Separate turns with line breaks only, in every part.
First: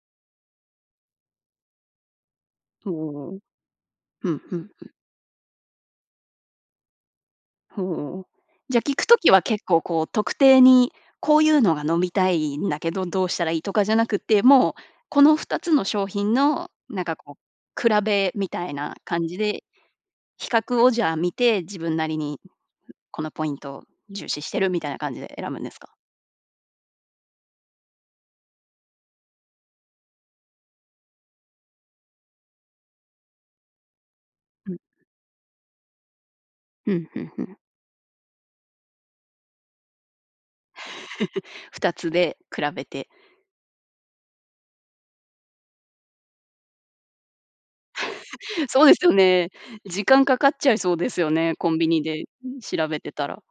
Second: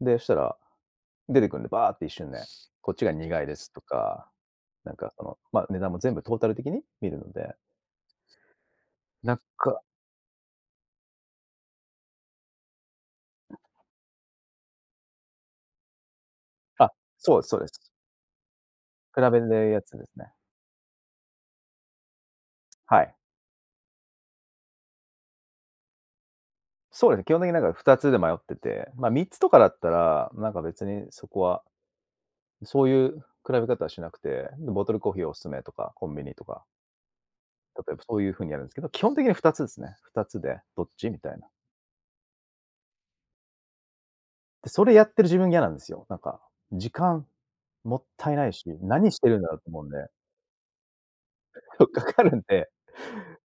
で、したら、出てくんで、バーって一瞬で、
と
こっちが
う。
苦いですとか、
ふんふんふ
な
ん。
んかその、ま、値段も全部トータル的に見るので。
ふうん。じゃ聞くとき
なっ
は結
か
構こう特定に、「こうゆうのが飲みたいんだけど、どうしたらいい？」とかじゃなくって、もう、この2つの商品の、
あ、
なんかこ
そうですそうです。
う、比べみたいな
比
感じ
べる
で
で、やつですね。
比較をじゃあ見て、自分なりに、
はい。
このポイント、重視してるみたいな感じで選ぶんですか？
そうだね、基本的になんか2つで迷ってて、まあ3つとかだったら、なんか別にそこは、そうゆう比べ方しなくて、んで、
うん。
ボトルコーヒーお勧めとか、コンビニとか。
うん、ふんふん。
例えばそういう風にやるんすけど、基本的には2つですね。2つで、どっち？みたいな。
2つで比べて
って、それやってる自分いやなんですよ、なんか、時間もったいないし、
そうです
何
よ
してるんだ
ね。
ろうと思うんで。
時間かかっちゃいそうですよね、コン
か
ビニ
か
で、ん、
るんで
調べてたら。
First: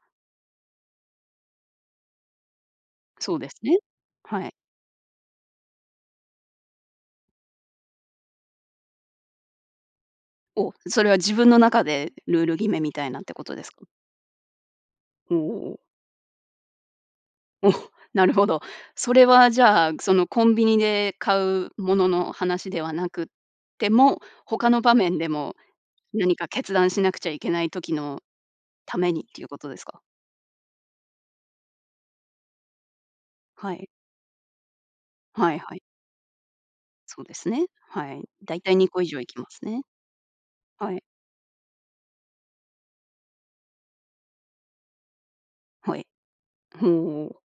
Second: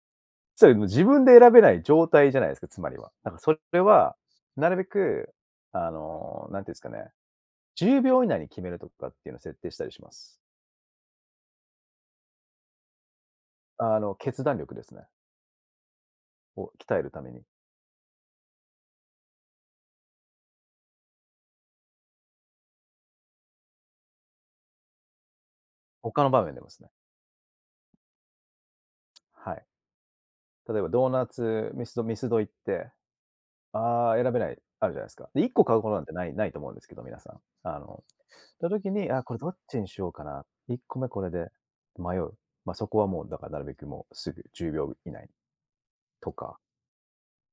それ、も、自分で選べない状態じゃないすか、つまりは。だ
そ
か
うで
そ
すね。
れは、
はい。
なるべくあの、なんて言うんすかね、10秒以内に決めるとかっていうの設定したりします。
お、それは自分の中でルール決めみたいなってことですか？
あの、決断力ですね。
う、おお。
を、鍛えるために。
お、なるほど。それはじゃあ、そのコンビニで買うものの話ではなくっても、他の場面でも
他の
何
場
か
面でも
決
すね。
断しなくちゃいけない時のためにっていう
は
こ
い。
とですか？
例えばドーナツミスドミスド行って、
はい。
「ああ、選べない」、あるじゃないすか。で、いっ
はい
こ
は
買
い。
うこなんてないないと思うんですけど、皆
そう
さ
で
ん。
すね、
あの
はい。大
た
体に
時
こ以
に、「あ
上
あ、
行
こ
き
れ、
ま
どっ
す
ち
ね。
にしようかな？」、いっ
は
こ
い。
めこれで、迷う。ま、そこは、もうだか、なるべくもう、すぐ10秒以内、
はい。
とか。
ふん、お。